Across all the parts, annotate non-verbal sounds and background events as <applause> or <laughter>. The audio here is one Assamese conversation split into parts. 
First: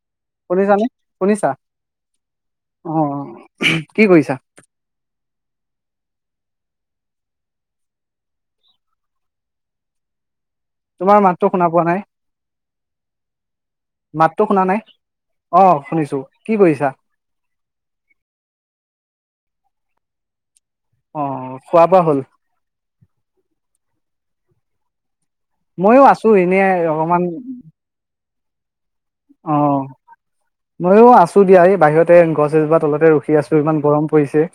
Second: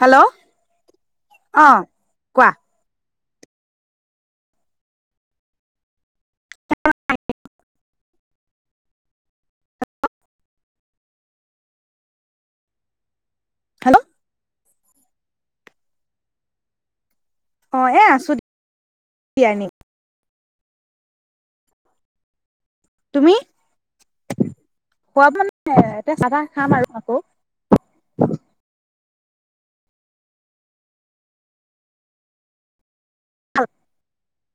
হেল্ল' শুনিছানে শুনিছা অ কোৱা অ, কি কৈছা? <unintelligible> তোমাৰ মাতটো শুনা পোৱা নাই। হেল্ল' মাতটো শুনা নাই। অ, শুনিছো কি কৰিছা? অঁ, এ আছো দিয়া এনেই। অ, খোৱা বোৱা হ'ল? তুমি <unintelligible> ময়ো আছো চাহ তাহ এনে খাম আৰু আকৌ। অকমান, <unintelligible> অ, মইো আছো দিয়া এই বাহিৰতে গছ এজোপা তলতে ৰখি দিয়াচোন ইমান গৰম পৰিছে।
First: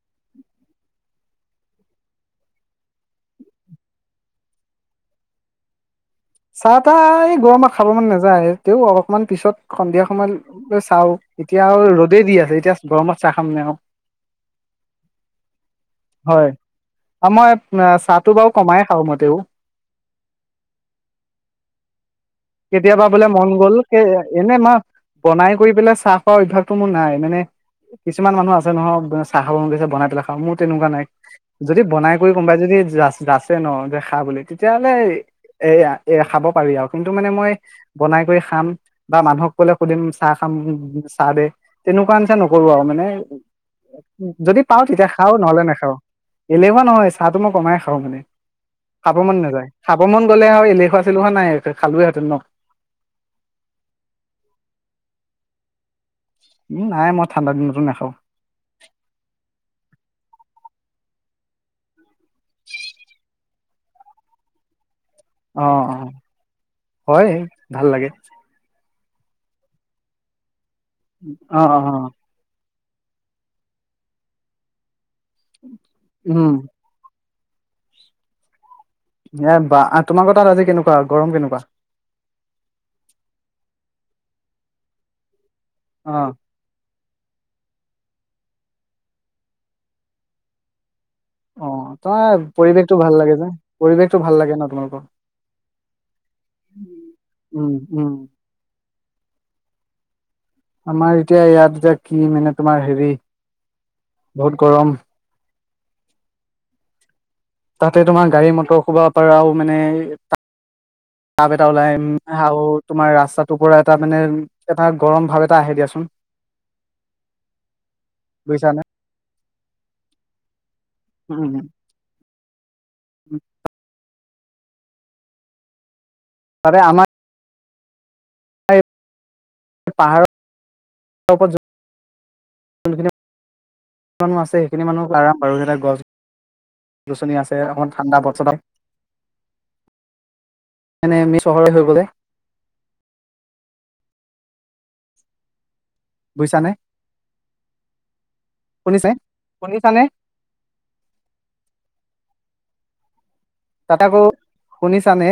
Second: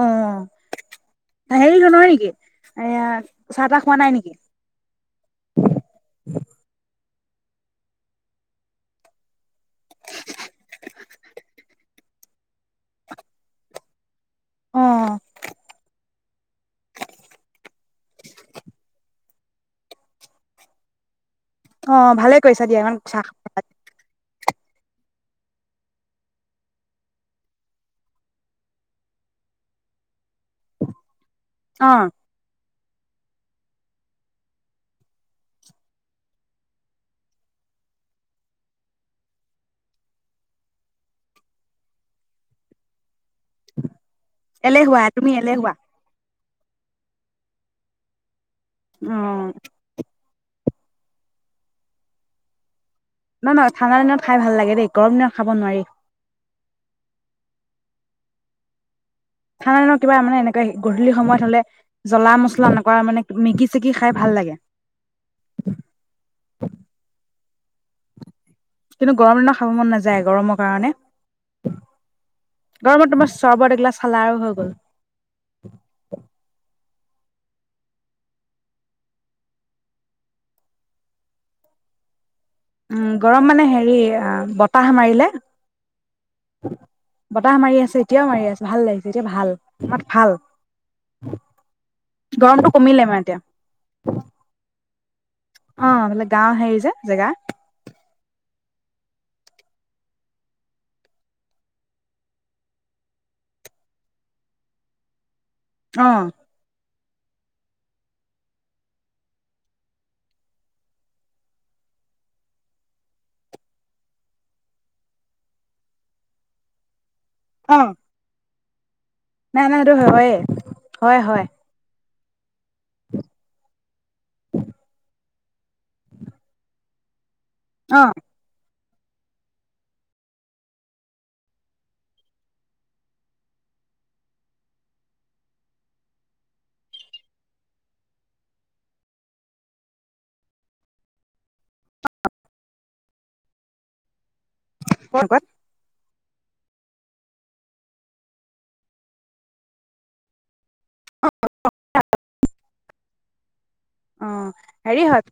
অ, হেৰি নয় নেকি এয়া চাহ তাহ খোৱা নাই নেকি? চা তা। গৰমত খাব মন নাযায়ে, তেও অলপমান পিছত সন্ধিয়া সময় চাও এতিয়া আৰু ৰদে দি আছে, এতিয়া গৰমত চাহ খাম নে আও। অ। হয়, আৰু মই চাহটো বাৰু কমাই খাওঁ মতেও। অ, ভালে। কৰিছা দিয়া ইমান কেতিয়াবা বোলে চাহ মন গ'ল কে এনে মই বনাই কৰি পেলাই চাহ খোৱা অভ্যাস টো মোৰ নাই মানে কিছুমান মানুহ আছে নহয় চাহ খাব গৈছে বনাই পেলাই খা মোৰ তেনেকুৱা নাই। যদি অ বনাই কৰি কোনোবাই যদি যাচ যাচছে ন যে খা বুলি, তেতিয়া হলে এ-এয়া খাব পাৰি আও টো মানে, মই বনাই কৰি খাম বা মানুহক কলে সুধিম চাহ খাম, চাহ দে, তেনেকুৱা নিচিনা নকৰো আৰু মানে যদি পাওঁ, এলেহুৱা তেতিয়া তুমি খাওঁ, নহলে এলেহুৱা নেখাওঁ। এলেহুৱা নহয়, চাহটো মই কমাই খাও, মানে অ খাব মন নাযায়, খাবমান গ'লে আৰু এলে <unintelligible> নাই। খালো হেঁতেন ন। না না ঠাণ্ডা দিনত খাই ভাল লাগে দেই, গৰম দিনত খাব নোৱাৰি উম নাই, মই ঠাণ্ডা দিনতো নাখাওঁ। ঠাণ্ডা দিনত, কিবা মানে এনেকুৱা গধূলি সময়ত হলে, জ্বলা মছলা এনেকুৱা মানে, মেগী চেগী খাই ভাল লাগে। অ, হয়। ভাল লাগে। কিন্তু গৰম দিনত খাব মন নাযায় গৰমত। অ, অ, অ। গৰমত তোমাৰ, চৰ্বত এইগিলাচ খালা আৰু হৈ গ'ল। উম। এ, বা, তোমাৰোকৰ তাত আজি কেনেকুৱা, গৰম কেনেকুৱা? উম, গৰম মানে হেৰি বতাহ মাৰিলে। অ। বতাহ মাৰি আছে, এতিয়াও মাৰি আছে, ভাল লাগিছে এতিয়া ভাল, তোমাত ভাল অ, তোমাৰ গৰমটো পৰিৱেশটো কমিলে ভাল মানে লাগে এতিয়া যে, পৰিৱেশটো ভাল লাগে ন, তোমালোকৰ। অ, গাঁও হেৰি যে জেগা। উম, উম, আমাৰ এতিয়া, ইয়াত এতিয়া কি মানে তোমাৰ হেৰি বহুত গৰম। অ। তাতে, তোমাৰ গাড়ী মটৰ খোবা পৰাও, মানে টাব এটা ওলাই আৰু তোমাৰ ৰাস্তাটো পৰা এটা মানে এটা গৰম ভাৱ এটা আহে দিয়াচোন। অ। বুজিছা নে। নাই নাই হেইটো হয়ে হয়, হয়। উম তাৰে আমাৰ অ পাহাৰ সেইখিন মানুহ আৰাম, বাৰু গছ গছনি আছে অকমান ঠাণ্ডা, পথ চহৰ হৈ গ'ল। <unintelligible> বুজিছানে, শুনিছে? শুনিছানে? তাত আকৌ অ', হেৰি হয় শুনিছানে,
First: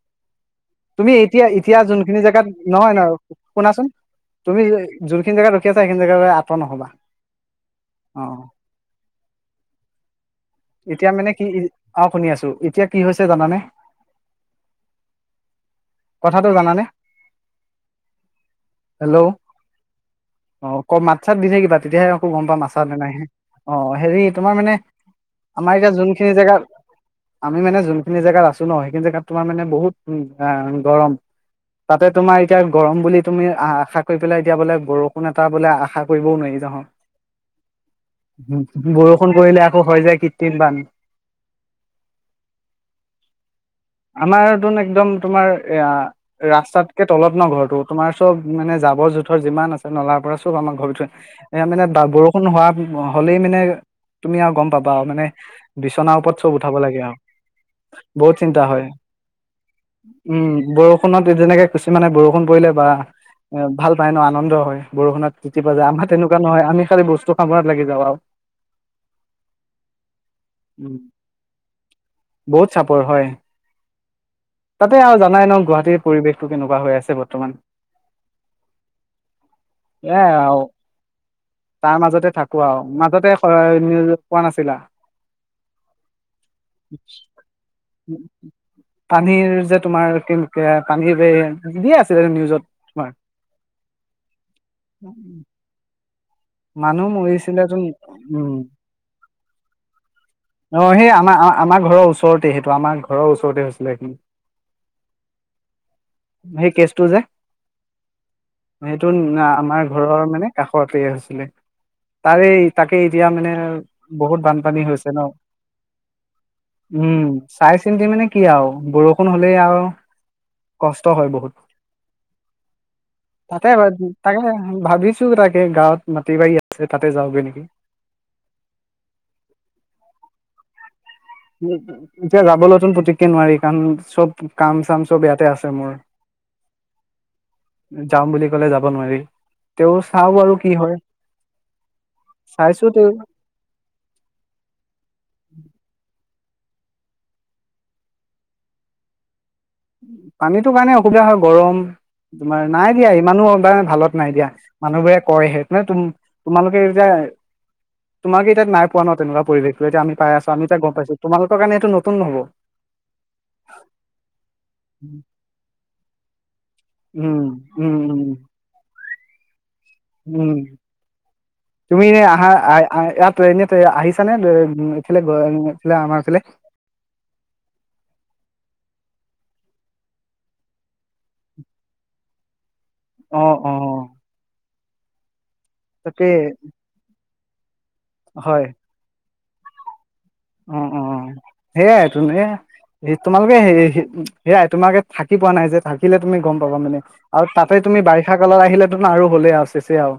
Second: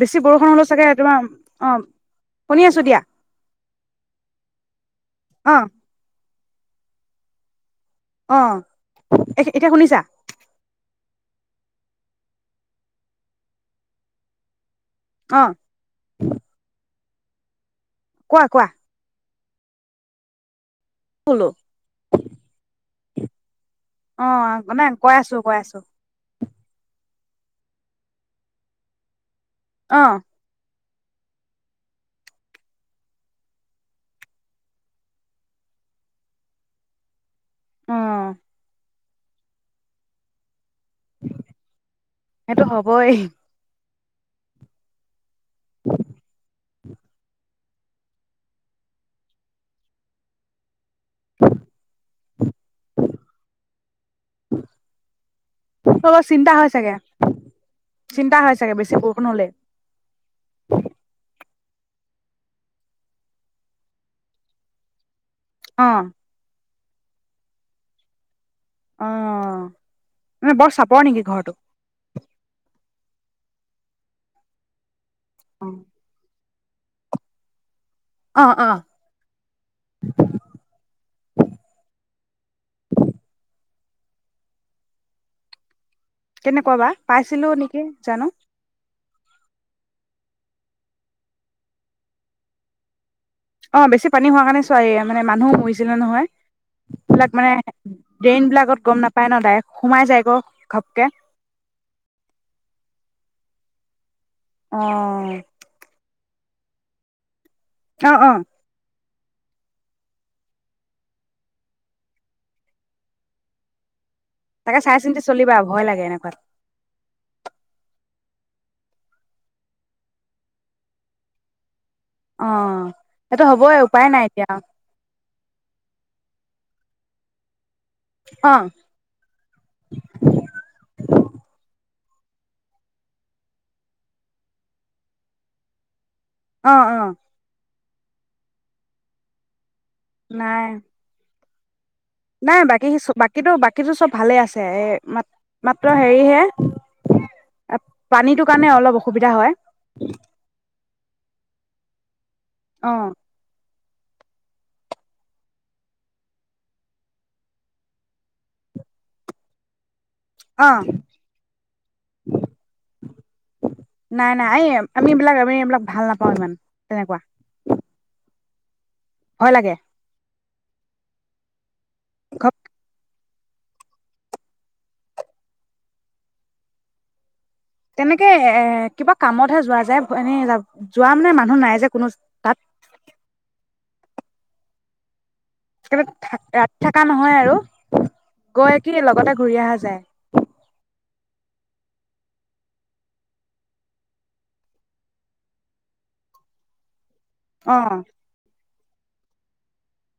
বেছি বৰষুণ হ'লেও চাগে তুমি তোমাৰ এতিয়া, এতিয়া অ', যোনখিনি জেগাত শুনি আছো নহয়, দিয়া নহয় শুনাচোন, তুমি যোনখিনি জেগাত অ', ৰখি আছা, সেইখিনি জেগালৈ আ নহ'বা অ, এতিয়া শুনিছা? এতিয়া মানে কি? অ, শুনি আছো এতিয়া, কি হৈছে জানানে? অ', কথাটো জানানে কোৱা কোৱা হেল্ল' অ ক মা চাত দি বোলো থাকিবা তেতিয়াহে আকৌ গম পা মাছা নাই হে অ হেৰি তোমাৰ অ', মানে কৈ আছো কৈ আমাৰ আছো এতিয়া যোনখিনি জেগাত আমি মানে যোনখিনি জেগাত আছো ন সেইখিনি জেগাত তোমাৰ মানে বহুত উ অ', গৰম তাতে তোমাৰ এতিয়া গৰম বুলি তুমি আশা কৰি পেলাই এতিয়া বোলে বৰষুণ এটা বোলে আশা কৰিবও নোৱাৰি নহ অ', ব ফোন কৰিলে আকৌ হৈ যায় কি তিনবান সেইটো হ'বই আমাৰতোন একদম তোমাৰ এয়া ৰাস্তাতকে তলত ন ঘৰটোত তোমাৰ চব মানে জাবৰ জোথৰ যিমান আছে নলাৰ পৰা চব আমাৰ ঘৰ তে এ মানে বৰষুণ হোৱা হলেই মানে তুমি আৰু গম পাবা মানে বিচনাৰ অলপ ওপৰত চিন্তা চব হয় উঠাব চাগে লাগে আৰু বহুত চিন্তা চাগে হয় বেছি বৰষুণ হ'লে উম বৰষুণত যেনেকে কিছুমানে বৰষুণ পৰিলে বা এ ভাল পায় ন আনন্দ হয় বৰষুণত তিতিবলে যে অ', আমি তেনেকুৱা নহয় আমি খালি বস্তু খাঙাত লাগি যাও আৰু আ মানে বৰ উম। চাপৰ নেকি ঘৰটো বহুত চাপৰ হয় তাতে আৰু জানাই ন গুৱাহাটীৰ পৰিৱেশ টো কেনেকুৱা হৈ আছে বৰ্তমান অ অ এ আৰু তাৰ মাজতে থাকো আৰু মাজতে নিউজত কোৱা নাছিলা কেনেকুৱা বা পাইছিলো নেকি জানো পানীৰ যে তোমাৰ কেনেক পানীৰ দিয়ে আছিলে নিউজত তোমাৰ অ বেছি পানী হোৱা কাৰণে চোৱাই মানে মানুহো শুইছিলে নহয় মানুহ এইবিলাক মানে মৰিছিলে ত উম ন সেই ড্ৰেইন বিলাকত গম নাপায় ন ডাইৰেক্ট সোমাই যায় গৈ ঘপকে আমাৰ আমাৰ ঘৰৰ ওচৰৰত সেইটো আমাৰ ঘৰৰ ওচৰতে হৈছিলে সি অ সেই কেচটো যে অ অ সেইটো আমাৰ ঘৰৰ মানে কাষতে আছে তাৰে তাকে এতিয়া মানে বহুত তাকে বানপানী চাই হৈছে চিন্তি ন চলিবা ভয় লাগে এনেকুৱাত উম চাই চিন্তি মানে কি আৰু বৰষুণ হ'লে আৰু কষ্ট হয় বহুত অ সেইটো তাকে হ'বই উপায় নাই তাকে এতিয়া ভাবিছো তাকে গাঁৱত প্ৰতিবাৰী আছে তাতে যাওগৈ নেকি অ উ এতিয়া যাবলৈতোন পতককে নোৱাৰি কাৰণ চব কাম চাম চব ইয়াতে আছে মোৰ অ অ যাম বুলি ক'লে যাব নোৱাৰি তে চাও বাৰু নাই কি হয় নাই চাইছো বাকী তেওঁ বাকীতো বাকীতো চব ভালে আছে এ মাত মাত্ৰ হেৰিহে পানীটো কাৰণে অলপ অসুবিধা হয় পানীতটো কাৰণে অসুবিধা হয় গৰম তোমাৰ নাই অ দিয়া সি মানুহ বা ভালত নাই দিয়া মানুহবোৰে কয়হেে তম তোমালোকে এতিয়া তোমালোকে এতিাত নাই পোৱা ন তেনেকুৱা পৰিৱেশ এতিয়া আমি পাই আছো আমি অ এাক গম পাইছো তোমালোকৰ কাৰণে এইটো নতুন হব নাই নাই আমি এইবিলাক আমি এইবিলাক ভাল নাপাওঁ ইমান তেনেকুৱা উম উম উম ভয় লাগে উম তুমি ন ঘ আহা ত এনে ত আহিছানেফালেফালে আমাৰ এইফালে তেনেকে এ কিবা কামতহে যোৱা যায় এনেই যোৱা মানে মানুহ নাই যে কোনো তাত অ অ স তাকে থ ৰাতি থকা নহয় আৰু হয় গৈ কি লগতে ঘূৰি অহা যায় অ অ সেইয়াই তুম তোমালোকে স সেয়াই তোমালে থাকি পোৱা নাই যে থাকিলে তুমি গম পাবা মানে আৰু অ তাতে তুমি বাৰিষা কালত আহিলে আৰু হ'লে আৰু চছে আৰু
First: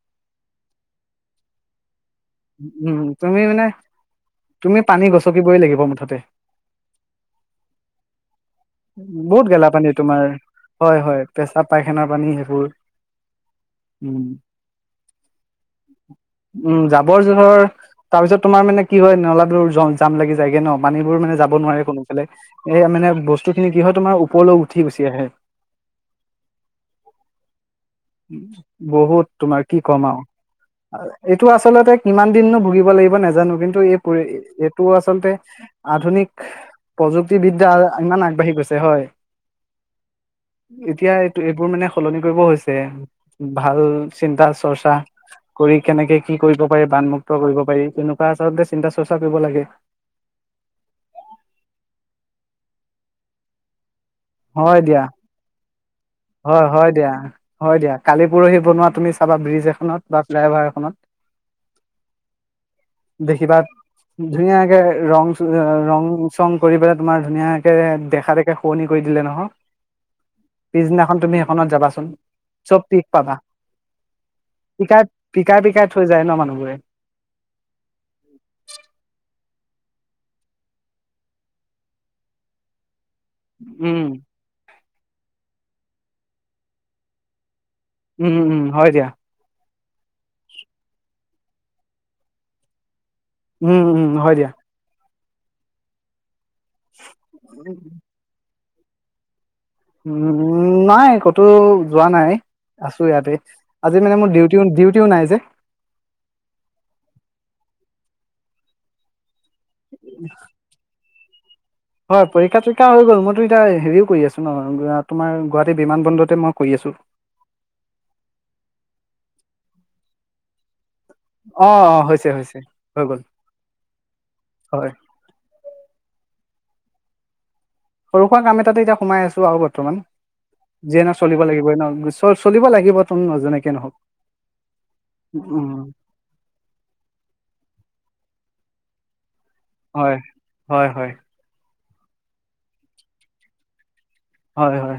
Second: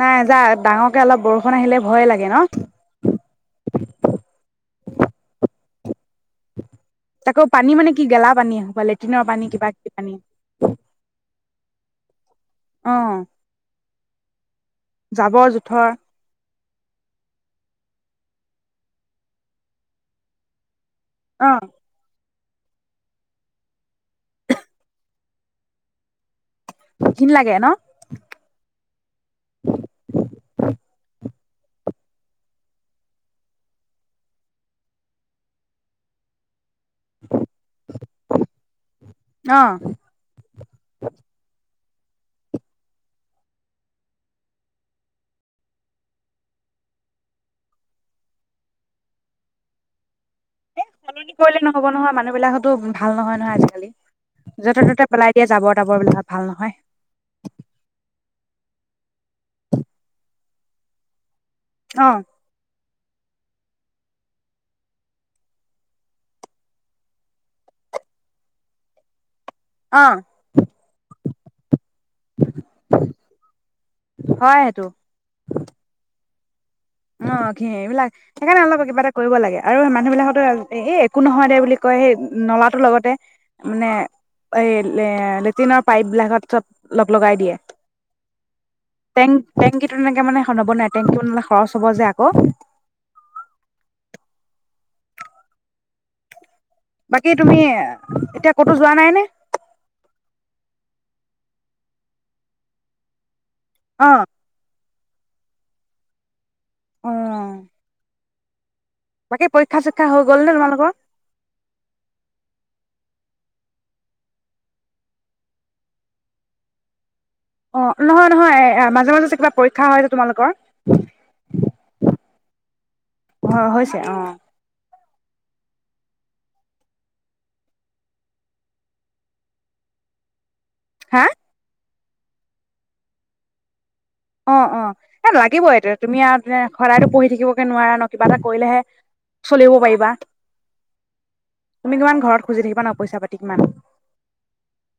নাই যা ডাঙৰকে অলপ বৰষুণ আহিলে ভয়ে লাগে ন উম তুমি মানে তুমি পানী গচকিবই লাগিব গ'ব মুঠতে তকৌ পানী মানে কি গেলা পানী আহো বা লেট্ৰিনৰ বহুত পানী গেলা কিবা কিবি পানী আহো পায়খানা পানী সেইবোৰ আহ উম যাবৰ জোথৰ উম যাব ৰ জোথৰ তাৰ পিছত তোমাৰ মানে কি হয় নলাটোৰ জাম লাগি যায়গে ন পানীবোৰ মানে অ যাব নোৱাৰে কোনোফালে এই মানে বস্তু খিনি কি হয় তোমাৰ ওপৰলৈ উঠি গুচি আহে ঘিন লাগে ন বহুত তোমাৰ কি কম আও এইটো আচলতে কিমান দিননো ভুগিব লাগিব নাজানো কিন্তু এই পৰি এইটো আচলতে আধুনিক প্ৰযুক্তিবিদ্যা আৰু ইমান আগবাঢ়ি গৈছে হয় অ এতিয়া এইটো এইবোৰ মানে সলনি কৰিব হৈছে ভাল চিন্তা চৰ্চা কৰি কেনেকে কি কৰিব পাৰি বানমুক্ত কৰিব পাৰি তেনেকোৱা আচলতে চিন্তা চৰ্চা কৰিব লাগে এ সলনি কৰিলে নহব নহয় মানুহ বিলাকতো ভাল নহয় নহয় আজিকালি য'তে ত'তে পেলাই দিয়া যাবৰ হয় হয় দিয়া হয় দিয়া কালি পৰহি বনোৱা তুমি তাপা ব্ৰিজ এখনত বা ফ্লাই অভাৰ অসমত অ দেখিবা ধুনীয়াকে ৰং চ ৰং চং কৰি পেলাই তোমাৰ ধুনীয়াকে দেখা দেখে শুৱনি কৰি দিলে নহয় অ পিছদিনাখন তুমি সেইখনত যাবাচোন চব পিক পাবা হয় সেইটো পিক পিকাই পিকাই থৈ যায় ন মানুহ হয় অ ঘিণ এইবিলাক সেইকাৰণে অলপ কিবা এটা কৰিব লাগে আৰু মানুহবিলাকতো এই একো নহয় দে বুলি কয় সেই নলাটোৰ লগতে মানে উম এই এ লেট্ৰিনৰ পাইপ বিলাকত চব লগ লগাই দিয়ে উম উম হয় দিয়া টেংকি তেনেকে মানে খনাব নাই টেংকি খৰচ হ'ব যে আকৌ উম উম হয় দিয়া বাকী তুমি এতিয়া ক'তো যোৱা নাই নে উম নাই। কতো যোৱা নাই। আছো ইয়াতে। আজি অ মানে মোৰ ডিউটি ডিউটিও নাই যে। অ। বাকী পৰীক্ষা চৰীক্ষা হৈ গ'ল নে তোমালোকৰ? হয় পৰীক্ষা চৰীক্ষা হৈ গ'ল মইতো এতিয়া হেৰিও কৰি আছো ন তোমাৰ গুৱাহাটী বিমান বন্দৰতে মই কৰি আছো। অ', নহয় নহয় মাজে মাজে কিবা পৰীক্ষা হয় যে তোমালোকৰ। অ' অ'। হৈছে। হৈছে। হৈ গ'ল অ হৈছে। অ। হয় সৰু- সুৰা কাম এটাতে এতিয়া সোমাই আছো আৰু বৰ্তমান। যিয়ে নহক হা চলিব লাগিবই ন। চলিব লাগিব তুম নজনেকে নহওক। অ', অ, এ লাগিব উম এতিয়া তুমি আৰু সদায়তো পঢ়ি থাকিব কে নোৱাৰা ন কিবা এটা কৰিলেহে চলিব পাৰিবা হয় হয় হয়। তুমি কিমান ঘৰত খুজি থাকিবা ন পইচা পাতি কিমান। হয়। হয়।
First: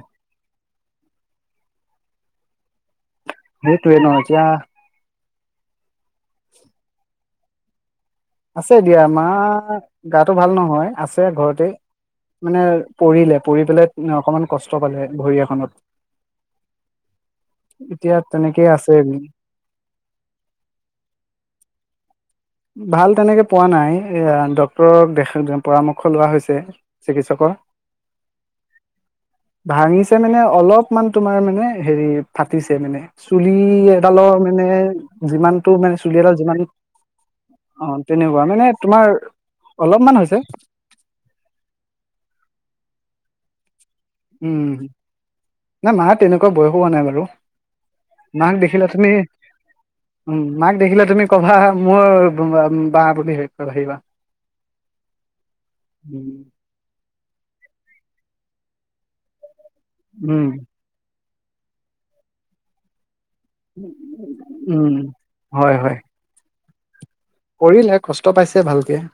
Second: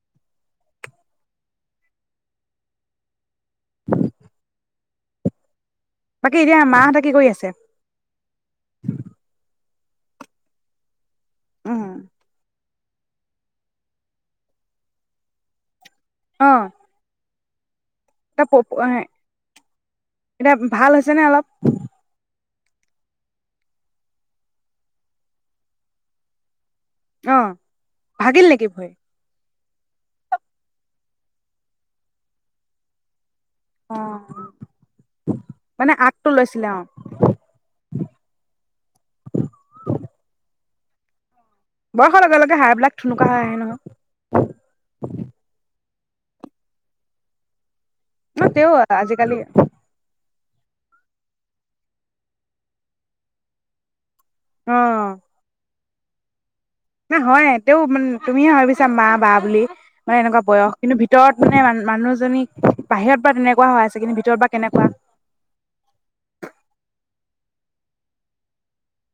সেইটোয়ে ন এতিয়া বাকী এতিয়া মাহঁতে কি কৰি আছে? আছে দিয়া। মা গাটো ভাল নহয়। আছে আছে ঘৰতে। উম মানে পৰিলে পৰি পেলাই অকমান কষ্ট পালে ভৰি এখনত। অহ। এতিয়া এটা তেনেকেই আছে <unintelligible> এতিয়া ভাল হৈছে নে অলপ? ভাল তেনেকে পোৱা নাই। ডক্তৰক দেখ- পৰামৰ্শ লোৱা হৈছে। অ চিকিৎসকৰ ভাগিল নেকি ভৰি? ভাঙিছে মানে অলপমান তোমাৰ মানে হেৰি ফাটিছে মানে চুলি অ এডালৰ মানে যিমানটো মানে চুলি আগটো এডাল যিমান লৈছিলে অ অ', তেনেকুৱা মানে তোমাৰ অলপমান হৈছে। বয়সৰ লগে লগে হাঁড়বিলাক থুনুকা হৈ আহে নহয়। উম। নাই মা তেনেকুৱা বয়সো হোৱা নাই বাৰু। অ' মাক তেও দেখিলে তুমি আজিকালি উম মাক দেখিলে তুমি কবা, মোৰ বা বুলি ভাবিবা। অহ। উম। হয়ে। তেও মান- তুমিয়ে ভাবিছা মা -বা বুলি মানে এনেকোৱা উম, বয়স কিন্তু ভিতৰত মানে মানুহজনীক বাহিৰত বা তেনেকুৱা হৈ আছে কিন্তু ভিতৰত বা কেনেকুৱা উম হয় হয় কৰিলে কষ্ট পাইছে ভালকে